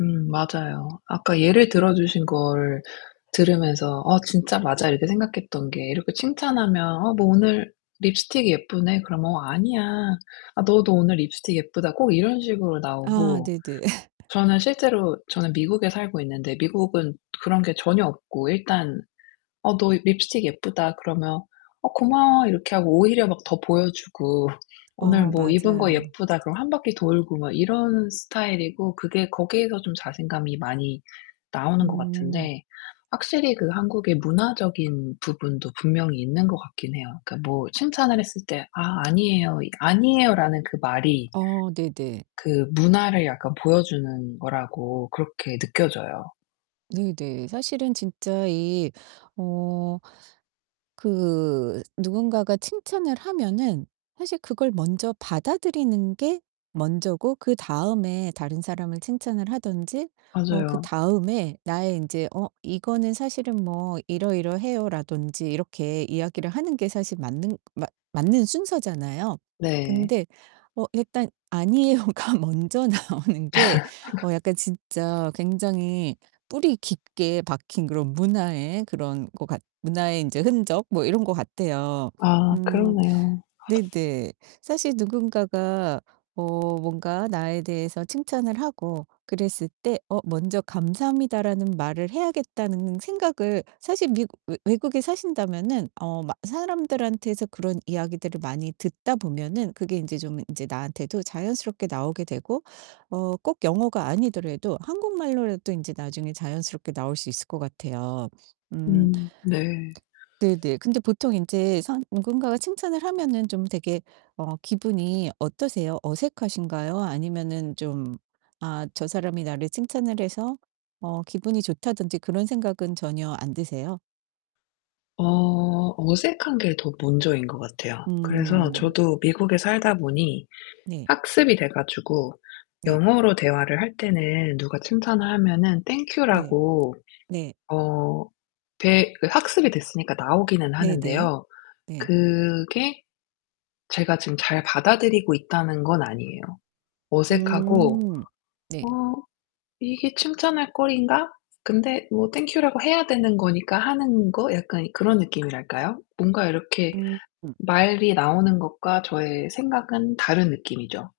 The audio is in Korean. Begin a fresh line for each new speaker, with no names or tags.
음 맞아요. 아까 예를 들어 주신 걸 들으면서 '어 진짜 맞아.' 이렇게 생각했던 게 이렇게 칭찬하면 어 "너 오늘 립스틱이 예쁘네." 그러면 어 "아니야. 아 너도 오늘 립스틱 예쁘다." 꼭 이런 식으로
아
나오고
네네.
저는 실제로 저는 미국에 살고 있는데 미국은 그런 게 전혀 없고 일단 "어 너 립스틱 예쁘다." 그러면 "어 고마워." 이렇게 하고 오히려 막 더 보여 주고 "오늘
어
뭐 입은 거
맞아요.
예쁘다." 그럼 1 바퀴 돌고 막 이런 스타일이고 그게 거기에서 좀 자신감이 많이 나오는 것
음.
같은데 확실히 그 한국의 문화적인 부분도 분명히 있는 것 같긴 해요. 그러니까 뭐 칭찬을 했을 때 "아, 아니에요." 이 '아니에요.'라는 그 말이
어 네네.
그 문화를 약간 보여 주는 거라고 그렇게 느껴져요.
네네. 사실은 진짜 이 어 그 누군가가 칭찬을 하면은 사실 그걸 먼저 받아들이는 게 먼저고 그다음에 다른 사람을 칭찬을 하든지 어
맞아요.
그다음에 나의 인제 "어 이거는 사실은 뭐 이러이러해요." 라든지 이렇게 이야기를 하는 게 사실 맞는 맞 맞는 순서잖아요.
네.
근데 어 일단 "아니에요."가 먼저 나오는 게 어 약간 진짜 굉장히 뿌리 깊게 박힌 그런 문화의 그런 것 같 문화의 인제 흔적 뭐 이런 것 같아요.
아
음
그러네요.
네네. 사실 누군가가 어 뭔가 나에 대해서 칭찬을 하고 그랬을 때 어 '먼저 감사합니다라는 말을 해야겠다.'는 생각을 사실 미국 외 외국에 사신다면은 어 막 사람들한테서 그런 이야기들을 많이 듣다 보면은 그게 인제 좀 인제 나한테도 자연스럽게 나오게 되고 어 꼭 영어가 아니더라도 한국말로라도 이제 나중에 자연스럽게 나올 수 있을 것 같아요. 음.
음 네.
네네. 근데 보통 인제 선 누군가가 칭찬을 하면은 좀 되게 어 기분이 어떠세요? 어색하신가요? 아니면은 좀 아 저 사람이 나를 칭찬을 해서 어 기분이 좋다든지 그런 생각은 전혀 안 드세요?
어 어색한 게 더 먼저인 것 같아요. 그래서
음.
저도 미국에 살다 보니
네.
학습이 돼 가지고
네.
영어로 대화를 할 때는 누가 칭찬을 하면은 "Thank you."
네.
라고
네.
어 대 그 학습이 됐으니까 나오기는
네네.
하는데요.
네.
그게 제가 지금 잘 받아들이고 있다는 건 아니에요. 어색하고
음. 네.
'어 이게 칭찬할 거리인가?' 근데 뭐 "Thank you." 라고 해야 되는 거니까 하는 거 약간 그런 느낌이랄까요? 뭔가 이렇게
음.
말이 나오는 것과 저의 생각은 다른 느낌이죠.